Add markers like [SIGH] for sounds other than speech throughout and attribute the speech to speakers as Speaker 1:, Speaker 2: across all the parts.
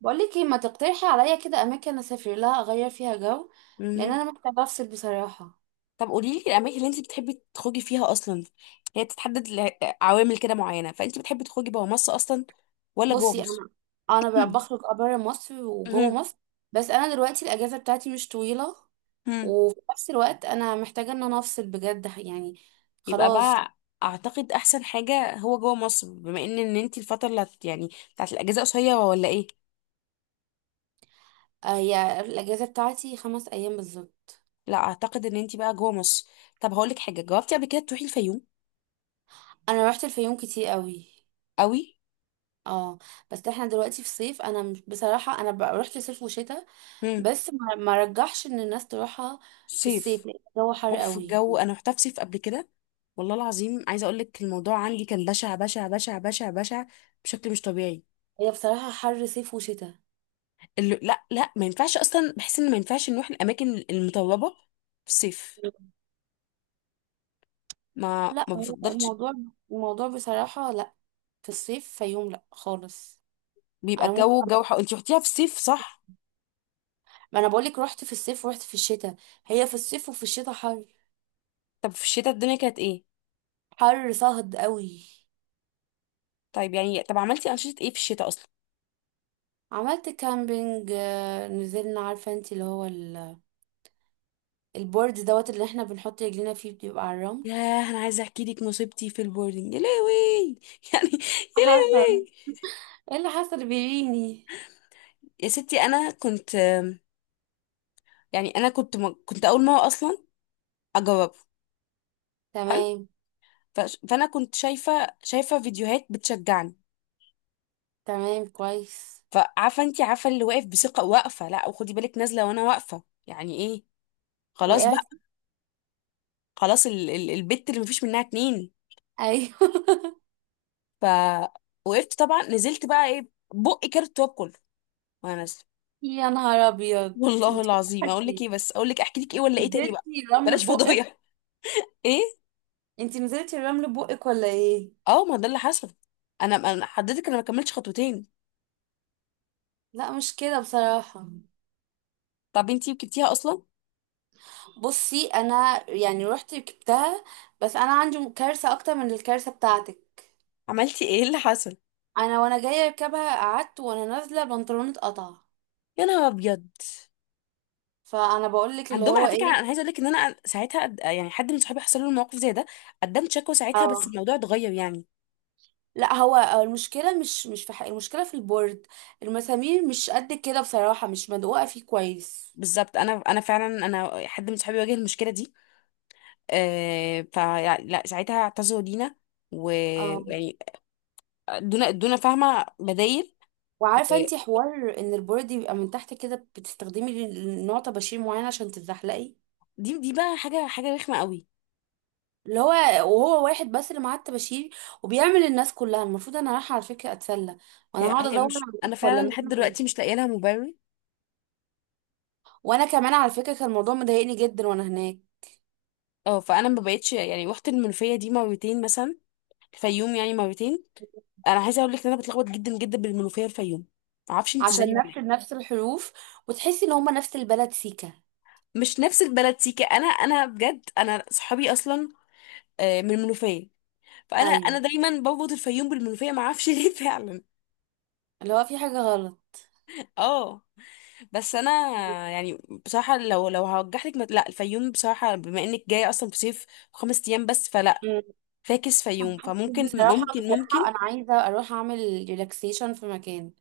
Speaker 1: بقولك ايه، ما تقترحي عليا كده اماكن اسافر لها اغير فيها جو؟ لان
Speaker 2: مهم.
Speaker 1: انا محتاجه افصل بصراحه.
Speaker 2: طب قولي لي الاماكن اللي انت بتحبي تخرجي فيها اصلا. هي بتتحدد لعوامل كده معينه، فانت بتحبي تخرجي بره مصر اصلا ولا جوه
Speaker 1: بصي
Speaker 2: مصر؟
Speaker 1: انا
Speaker 2: [CLEARS THROAT]
Speaker 1: بخرج، بره مصر وجوه
Speaker 2: مهم.
Speaker 1: مصر. بس انا دلوقتي الاجازه بتاعتي مش طويله،
Speaker 2: مم.
Speaker 1: وفي نفس الوقت انا محتاجه ان انا افصل بجد، يعني
Speaker 2: يبقى
Speaker 1: خلاص.
Speaker 2: بقى اعتقد احسن حاجه هو جوه مصر، بما ان انت الفتره اللي بتاعت الاجازه قصيره ولا ايه.
Speaker 1: هي الاجازه بتاعتي 5 ايام بالظبط.
Speaker 2: لا اعتقد ان انت بقى جوه مصر. طب هقول لك حاجه، جاوبتي قبل كده تروحي الفيوم؟
Speaker 1: انا رحت الفيوم كتير قوي.
Speaker 2: قوي.
Speaker 1: اه، بس احنا دلوقتي في صيف، انا بصراحه انا رحت صيف وشتاء،
Speaker 2: امم.
Speaker 1: بس ما رجحش ان الناس تروحها في
Speaker 2: صيف.
Speaker 1: الصيف لان الجو حر
Speaker 2: بوف
Speaker 1: قوي.
Speaker 2: الجو، انا رحت افسف قبل كده، والله العظيم عايزه اقول لك الموضوع عندي كان بشع بشع بشع بشع بشع بشكل مش طبيعي.
Speaker 1: هي بصراحة حر صيف وشتاء.
Speaker 2: اللي لا لا ما ينفعش اصلا، بحس ان ما ينفعش نروح الاماكن المطربه في الصيف. ما
Speaker 1: لا،
Speaker 2: ما
Speaker 1: هو
Speaker 2: بفضلش.
Speaker 1: الموضوع، الموضوع بصراحة لا. في الصيف فيوم لا خالص.
Speaker 2: بيبقى
Speaker 1: انا ممكن،
Speaker 2: الجو جو حق. انت رحتيها في الصيف صح؟
Speaker 1: ما انا بقولك رحت في الصيف ورحت في الشتاء. هي في الصيف وفي الشتاء حر.
Speaker 2: طب في الشتاء الدنيا كانت ايه؟
Speaker 1: حر صهد قوي.
Speaker 2: طيب يعني طب عملتي انشطه ايه في الشتاء اصلا؟
Speaker 1: عملت كامبينج، نزلنا، عارفة انت اللي هو البورد دوت اللي احنا بنحط رجلينا فيه بيبقى على الرمل.
Speaker 2: ياه، انا عايزه احكي لك مصيبتي في البوردنج يا لهوي [LAUGHS] يعني. يا
Speaker 1: حصل.
Speaker 2: لهوي.
Speaker 1: ايه اللي حصل بيريني؟
Speaker 2: يا ستي انا كنت، يعني انا كنت كنت اول مره اصلا اجرب.
Speaker 1: تمام.
Speaker 2: فانا كنت شايفه فيديوهات بتشجعني.
Speaker 1: تمام، كويس.
Speaker 2: فعارفه انت، عارفه اللي واقف بثقه، واقفه لا وخدي بالك، نازله وانا واقفه يعني ايه. خلاص بقى.
Speaker 1: وقعت.
Speaker 2: خلاص ال البت اللي مفيش منها اتنين.
Speaker 1: ايوه [LAUGHS]
Speaker 2: فوقفت طبعا، نزلت بقى ايه. بقي كارت التواب كله وانا نازله.
Speaker 1: يا نهار
Speaker 2: [LAUGHS]
Speaker 1: ابيض.
Speaker 2: والله
Speaker 1: انت
Speaker 2: العظيم، اقول لك
Speaker 1: وقعتي.
Speaker 2: ايه بس، اقول لك احكي لك ايه ولا ايه تاني بقى؟
Speaker 1: نزلتي الرمل
Speaker 2: بلاش
Speaker 1: ببقك.
Speaker 2: فضايح. [LAUGHS] ايه.
Speaker 1: انتي نزلتي الرمل ببقك ولا ايه؟
Speaker 2: اه ما ده اللي حصل. انا حضرتك انا ما كملتش خطوتين.
Speaker 1: لا، مش كده بصراحة.
Speaker 2: طب انتي وكبتيها اصلا؟
Speaker 1: بصي انا يعني رحت ركبتها، بس انا عندي كارثة اكتر من الكارثة بتاعتك.
Speaker 2: عملتي ايه اللي حصل؟
Speaker 1: انا وانا جاية اركبها قعدت وانا نازلة بنطلوني اتقطع.
Speaker 2: يا نهار ابيض.
Speaker 1: فانا بقولك اللي
Speaker 2: عندهم
Speaker 1: هو
Speaker 2: على فكره،
Speaker 1: ايه.
Speaker 2: انا عايزه اقول لك ان انا ساعتها حد من صحابي حصل له الموقف زي ده، قدمت شكوى ساعتها،
Speaker 1: اه،
Speaker 2: بس الموضوع اتغير يعني.
Speaker 1: لا، هو هو المشكلة، مش في حق، المشكلة في البورد. المسامير مش قد كده بصراحة، مش مدقوقة فيه كويس.
Speaker 2: بالظبط، انا فعلا انا حد من صحابي واجه المشكله دي. آه ف لا ساعتها اعتذروا لينا
Speaker 1: اه،
Speaker 2: ويعني ادونا فاهمه بدايل.
Speaker 1: وعارفه انتي حوار ان البورد يبقى من تحت كده بتستخدمي نوع طباشير معين عشان تتزحلقي.
Speaker 2: دي بقى حاجه رخمه قوي.
Speaker 1: اللي هو، وهو واحد بس اللي معاه الطباشير وبيعمل الناس كلها. المفروض انا رايحه على فكره اتسلى، وانا
Speaker 2: هي
Speaker 1: هقعد
Speaker 2: هي
Speaker 1: ادور
Speaker 2: مش،
Speaker 1: عليك
Speaker 2: انا
Speaker 1: ولا
Speaker 2: فعلا
Speaker 1: إن
Speaker 2: لحد
Speaker 1: انا.
Speaker 2: دلوقتي مش لاقيه لها مبرر.
Speaker 1: وانا كمان على فكره كان الموضوع مضايقني جدا وانا هناك.
Speaker 2: اه، فانا ما بقتش يعني، رحت المنوفيه دي مرتين مثلا، الفيوم يعني مرتين. انا عايزه اقول لك ان انا بتلخبط جدا جدا بالمنوفيه والفيوم، معرفش انت زيي
Speaker 1: عشان
Speaker 2: ولا
Speaker 1: نفس
Speaker 2: ايه.
Speaker 1: نفس الحروف وتحسي ان هما نفس البلد سيكا.
Speaker 2: مش نفس البلد سيكا. انا بجد، انا صحابي اصلا آه، من المنوفيه. فانا
Speaker 1: ايوه،
Speaker 2: دايما بربط الفيوم بالمنوفيه، ما اعرفش ليه [LAUGHS] فعلا.
Speaker 1: اللي هو في حاجه غلط.
Speaker 2: اه. بس انا يعني بصراحه، لو لا الفيوم بصراحه، بما انك جايه اصلا في صيف، 5 ايام بس، فلا.
Speaker 1: مم.
Speaker 2: فاكس فيوم، فممكن
Speaker 1: بصراحه
Speaker 2: ممكن ممكن.
Speaker 1: بصراحه انا عايزه اروح اعمل ريلاكسيشن في مكان،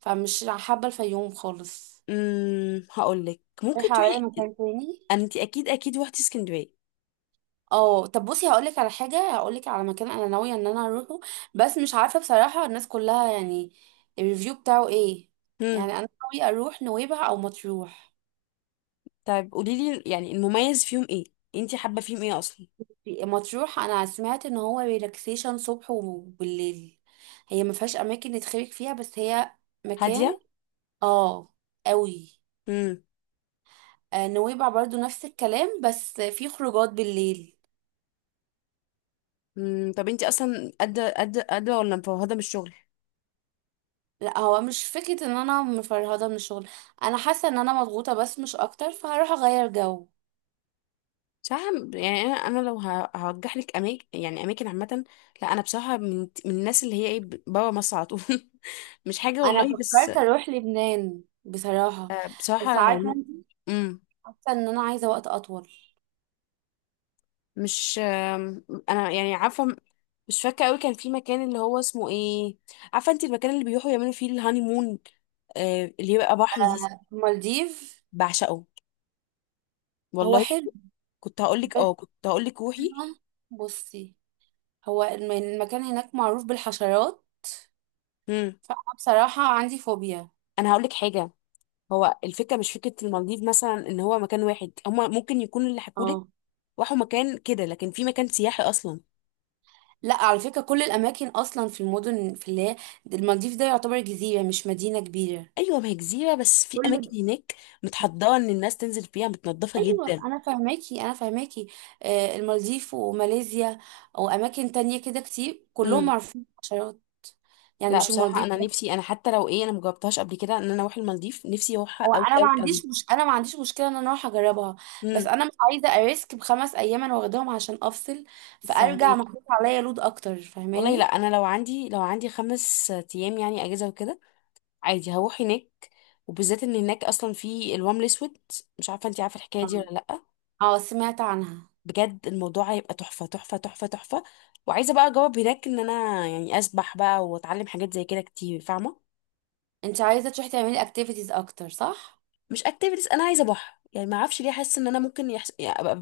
Speaker 1: فمش حابه الفيوم خالص.
Speaker 2: امم. هقول لك ممكن
Speaker 1: رايحة عليا
Speaker 2: تروحي.
Speaker 1: مكان تاني.
Speaker 2: انت اكيد اكيد روحتي اسكندريه.
Speaker 1: اه، طب بصي هقولك على حاجة، هقولك على مكان انا ناوية ان انا اروحه، بس مش عارفة بصراحة الناس كلها يعني الريفيو بتاعه ايه.
Speaker 2: امم.
Speaker 1: يعني انا ناوية اروح نويبع او مطروح.
Speaker 2: طيب قولي لي يعني المميز فيهم ايه؟ انت حابه فيهم ايه اصلا؟
Speaker 1: مطروح انا سمعت ان هو ريلاكسيشن صبح وبالليل. هي ما فيهاش اماكن نتخرج فيها، بس هي مكان.
Speaker 2: هاديه.
Speaker 1: اه، قوي. نويبع برضو نفس الكلام بس في خروجات بالليل.
Speaker 2: مم، طب انتي اصلا قادره قادره قادره ولا مفوهده من الشغل؟
Speaker 1: لا، هو مش فكرة ان انا مفرهدة من الشغل. انا حاسة ان انا مضغوطة بس، مش اكتر، فهروح اغير جو.
Speaker 2: صح. يعني انا لو هرجح لك اماكن يعني اماكن عامه. لا انا بصراحه من الناس اللي هي ايه، بره مصر على طول. [LAUGHS] مش حاجه
Speaker 1: انا
Speaker 2: والله بس.
Speaker 1: فكرت اروح لبنان بصراحة،
Speaker 2: آه،
Speaker 1: بس
Speaker 2: بصراحه
Speaker 1: عارفة
Speaker 2: يعني.
Speaker 1: انت،
Speaker 2: امم.
Speaker 1: حاسة ان انا عايزة وقت اطول.
Speaker 2: مش آم، انا يعني عارفه مش فاكره قوي، كان في مكان اللي هو اسمه ايه. عارفه انت المكان اللي بيروحوا يعملوا فيه الهاني مون، آه، اللي يبقى بحر دي.
Speaker 1: المالديف.
Speaker 2: بعشقه.
Speaker 1: هو
Speaker 2: والله
Speaker 1: حلو،
Speaker 2: كنت هقول لك
Speaker 1: بس
Speaker 2: اه، كنت هقول لك روحي.
Speaker 1: انا، بصي، هو المكان هناك معروف بالحشرات،
Speaker 2: امم.
Speaker 1: فانا بصراحة عندي فوبيا.
Speaker 2: انا هقول لك حاجه، هو الفكره مش فكره المالديف مثلا ان هو مكان واحد، هما ممكن يكون اللي حكولك
Speaker 1: اه،
Speaker 2: راحوا مكان كده، لكن في مكان سياحي اصلا.
Speaker 1: لا، على فكرة كل الاماكن اصلا في المدن، في اللي هي، المالديف ده يعتبر جزيرة مش مدينة كبيرة.
Speaker 2: ايوه، ما هي جزيره، بس في
Speaker 1: كله.
Speaker 2: اماكن هناك متحضره ان الناس تنزل فيها، متنضفه
Speaker 1: ايوه،
Speaker 2: جدا.
Speaker 1: انا فاهماكي انا فاهماكي. المالديف وماليزيا واماكن تانية كده كتير كلهم
Speaker 2: امم.
Speaker 1: معروفين بالحشرات. يعني
Speaker 2: لا
Speaker 1: مش
Speaker 2: بصراحه
Speaker 1: المالديف
Speaker 2: انا
Speaker 1: بس.
Speaker 2: نفسي، انا حتى لو ايه انا مجربتهاش قبل كده، ان انا اروح المالديف نفسي اروحها
Speaker 1: هو
Speaker 2: قوي
Speaker 1: انا ما
Speaker 2: قوي قوي.
Speaker 1: عنديش، مش انا ما عنديش مشكله ان انا اروح اجربها، بس
Speaker 2: امم.
Speaker 1: انا مش عايزه اريسك ب5 ايام انا واخداهم عشان افصل، فارجع
Speaker 2: فاهمك.
Speaker 1: محطوط عليا لود اكتر،
Speaker 2: والله لا،
Speaker 1: فاهماني.
Speaker 2: انا لو عندي 5 ايام يعني اجازه وكده، عادي هروح هناك، وبالذات ان هناك اصلا في الوام الاسود، مش عارفه انت عارفه الحكايه دي
Speaker 1: اه،
Speaker 2: ولا لا.
Speaker 1: سمعت عنها.
Speaker 2: بجد الموضوع هيبقى تحفة تحفة تحفة تحفة. وعايزة بقى اجاوب هناك ان انا يعني اسبح بقى واتعلم حاجات زي كده كتير، فاهمة.
Speaker 1: انت عايزه تروحي تعملي اكتيفيتيز اكتر، صح؟
Speaker 2: مش اكتيفيتيز، انا عايزة بحر يعني، ما اعرفش ليه حاسة ان انا ممكن يعني ابقى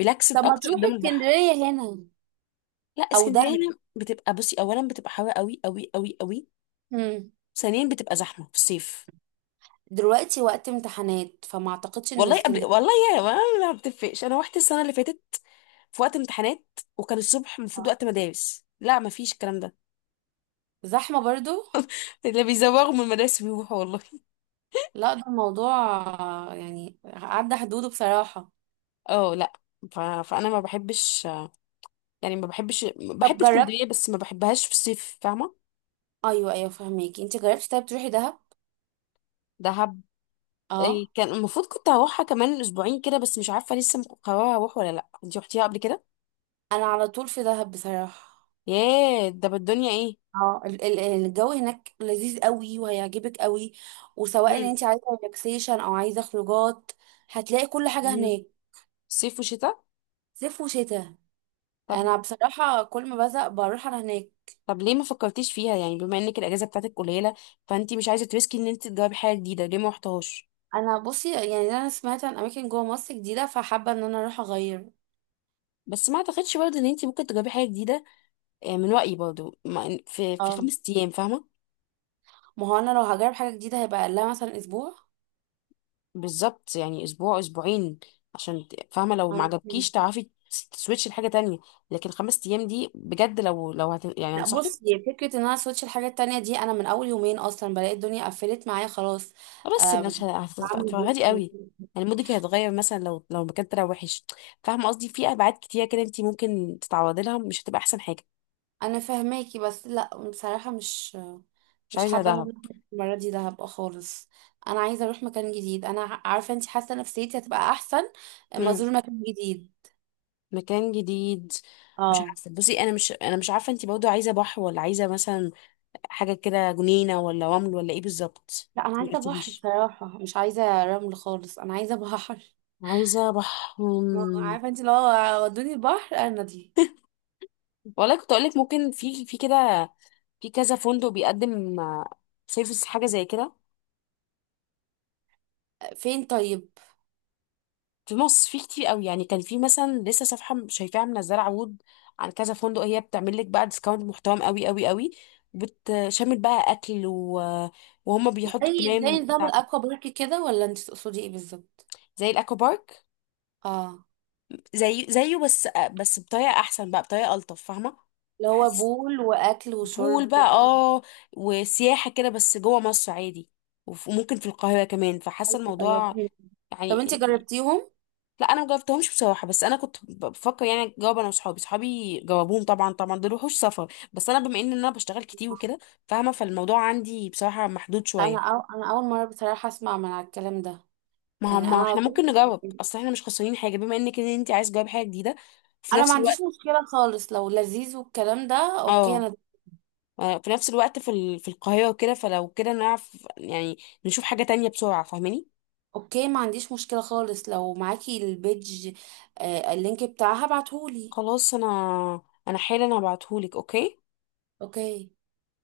Speaker 2: ريلاكسد
Speaker 1: طب ما
Speaker 2: اكتر
Speaker 1: تروحي
Speaker 2: قدام البحر.
Speaker 1: اسكندريه هنا،
Speaker 2: لا
Speaker 1: او
Speaker 2: اسكندرية
Speaker 1: دهب.
Speaker 2: هنا بتبقى، بصي، اولا بتبقى حلوة قوي قوي قوي قوي.
Speaker 1: مم.
Speaker 2: ثانيا بتبقى زحمة في الصيف.
Speaker 1: دلوقتي وقت امتحانات فما اعتقدش ان
Speaker 2: والله قبل،
Speaker 1: اسكندريه.
Speaker 2: والله يا ما، ما بتفقش. انا رحت السنة اللي فاتت في وقت امتحانات، وكان الصبح المفروض وقت مدارس، لا ما فيش الكلام ده.
Speaker 1: زحمة برضو.
Speaker 2: [LAUGHS] اللي بيزوغوا من المدارس بيروحوا والله.
Speaker 1: لا، ده الموضوع، يعني عدى حدوده بصراحة.
Speaker 2: اه. لا فانا ما بحبش يعني، ما بحبش،
Speaker 1: طب
Speaker 2: بحب اسكندريه
Speaker 1: جربت.
Speaker 2: بس ما بحبهاش في الصيف، فاهمه.
Speaker 1: ايوه ايوه، فهميكي، انت جربتي. طيب تروحي دهب.
Speaker 2: دهب. إيه،
Speaker 1: اه،
Speaker 2: كان المفروض كنت هروحها كمان 2 اسبوع كده، بس مش عارفه لسه مقرره اروح ولا لا. انتي رحتيها قبل كده؟
Speaker 1: انا على طول في دهب بصراحة.
Speaker 2: ياه، ده بالدنيا ايه.
Speaker 1: اه، الجو هناك لذيذ قوي وهيعجبك قوي. وسواء ان
Speaker 2: مم.
Speaker 1: انت عايزة ريلاكسيشن او عايزة خروجات، هتلاقي كل حاجة
Speaker 2: مم.
Speaker 1: هناك.
Speaker 2: صيف وشتاء.
Speaker 1: صيف وشتاء.
Speaker 2: طب.
Speaker 1: انا بصراحة كل ما بزهق بروح انا هناك.
Speaker 2: طب ليه ما فكرتيش فيها يعني، بما انك الاجازه بتاعتك قليله، فانتي مش عايزه تريسكي ان انت تجربي حاجه جديده، ليه ما رحتهاش.
Speaker 1: انا بصي يعني انا سمعت عن اماكن جوه مصر جديدة، فحابة ان انا اروح اغير.
Speaker 2: بس ما اعتقدش برضه ان انت ممكن تجربي حاجه جديده آه، من رايي برضه في في
Speaker 1: اه،
Speaker 2: 5 ايام، فاهمه.
Speaker 1: ما هو انا لو هجرب حاجه جديده هيبقى اقلها مثلا اسبوع.
Speaker 2: بالظبط، يعني 1 اسبوع 2 اسبوع، عشان فاهمه لو ما
Speaker 1: انا فهمت.
Speaker 2: عجبكيش تعرفي تسويتش لحاجه تانية. لكن 5 ايام دي بجد، لو لو يعني
Speaker 1: لا،
Speaker 2: انصحك.
Speaker 1: بصي، فكرة ان انا سويتش الحاجات التانية دي، انا من اول يومين اصلا بلاقي الدنيا قفلت معايا خلاص.
Speaker 2: بس
Speaker 1: آه
Speaker 2: مش
Speaker 1: بعمل
Speaker 2: هتفرهدي
Speaker 1: بوست.
Speaker 2: قوي. يعني مودك هيتغير مثلا، لو المكان طلع وحش، فاهمه قصدي. في ابعاد كتير كده انت ممكن تتعرضي لها، مش هتبقى احسن حاجه.
Speaker 1: انا فاهماكي بس لا، بصراحة مش،
Speaker 2: مش
Speaker 1: مش
Speaker 2: عايزه
Speaker 1: حابة ان
Speaker 2: ده.
Speaker 1: انا أروح المرة دي دهب خالص. انا عايزة اروح مكان جديد، انا عارفة انتي، حاسة نفسيتي هتبقى احسن اما
Speaker 2: مم.
Speaker 1: ازور مكان جديد.
Speaker 2: مكان جديد. مش
Speaker 1: اه،
Speaker 2: عارفه، بصي انا مش، انا مش عارفه انت برضه عايزه بحر ولا عايزه مثلا حاجه كده جنينه ولا رمل ولا ايه بالظبط.
Speaker 1: لا، انا
Speaker 2: ما
Speaker 1: عايزة بحر
Speaker 2: قلتليش.
Speaker 1: بصراحة، مش عايزة رمل خالص، انا عايزة [LAUGHS] بحر.
Speaker 2: عايزة بح. مم.
Speaker 1: عارفة انتي لو ودوني البحر انا دي.
Speaker 2: والله كنت أقولك ممكن في في كده، في كذا فندق بيقدم سيرفيس حاجة زي كده.
Speaker 1: فين طيب؟
Speaker 2: في مصر في كتير قوي، يعني كان في مثلا لسه صفحة شايفاها منزلة عروض عن كذا فندق، هي بتعمل لك بقى ديسكاونت محترم قوي قوي قوي، بتشمل بقى أكل و... وهم بيحطوا
Speaker 1: زي
Speaker 2: بلان
Speaker 1: نظام
Speaker 2: بتاعتك.
Speaker 1: الاكوا بارك كده ولا انت تقصدي ايه بالظبط؟
Speaker 2: زي الأكوا بارك،
Speaker 1: اه،
Speaker 2: زي زيه بس، بس بطريقة أحسن بقى، بطريقة ألطف، فاهمة.
Speaker 1: اللي هو
Speaker 2: بحس
Speaker 1: بول واكل وشرب
Speaker 2: بول بقى
Speaker 1: كأنه
Speaker 2: اه، وسياحة كده بس جوه مصر عادي. وممكن في القاهرة كمان، فحاسة
Speaker 1: أيوة،
Speaker 2: الموضوع
Speaker 1: فهمت. طب
Speaker 2: يعني.
Speaker 1: انت جربتيهم؟
Speaker 2: لا انا مجربتهمش بصراحة، بس انا كنت بفكر يعني اجرب انا وصحابي، صحابي جربوهم طبعا طبعا، دول وحوش سفر، بس انا بما ان انا بشتغل كتير وكده، فاهمة، فالموضوع عندي بصراحة محدود
Speaker 1: انا
Speaker 2: شوية.
Speaker 1: انا اول مره بصراحه اسمع من على الكلام ده.
Speaker 2: ما
Speaker 1: يعني
Speaker 2: هم
Speaker 1: انا على
Speaker 2: احنا
Speaker 1: طول
Speaker 2: ممكن نجرب،
Speaker 1: [LAUGHS]
Speaker 2: اصل احنا مش خسرانين حاجة، بما انك ان انت عايز تجرب حاجة جديدة في
Speaker 1: انا ما
Speaker 2: نفس
Speaker 1: عنديش
Speaker 2: الوقت.
Speaker 1: مشكله خالص لو لذيذ والكلام ده. اوكي
Speaker 2: اه.
Speaker 1: انا.
Speaker 2: آه، في نفس الوقت في في القاهرة وكده، فلو كده نعرف يعني نشوف حاجة تانية بسرعة، فاهماني.
Speaker 1: اوكي، ما عنديش مشكله خالص لو معاكي البيج، اللينك بتاعها ابعتهولي.
Speaker 2: خلاص، انا انا حالا هبعتهولك. اوكي.
Speaker 1: اوكي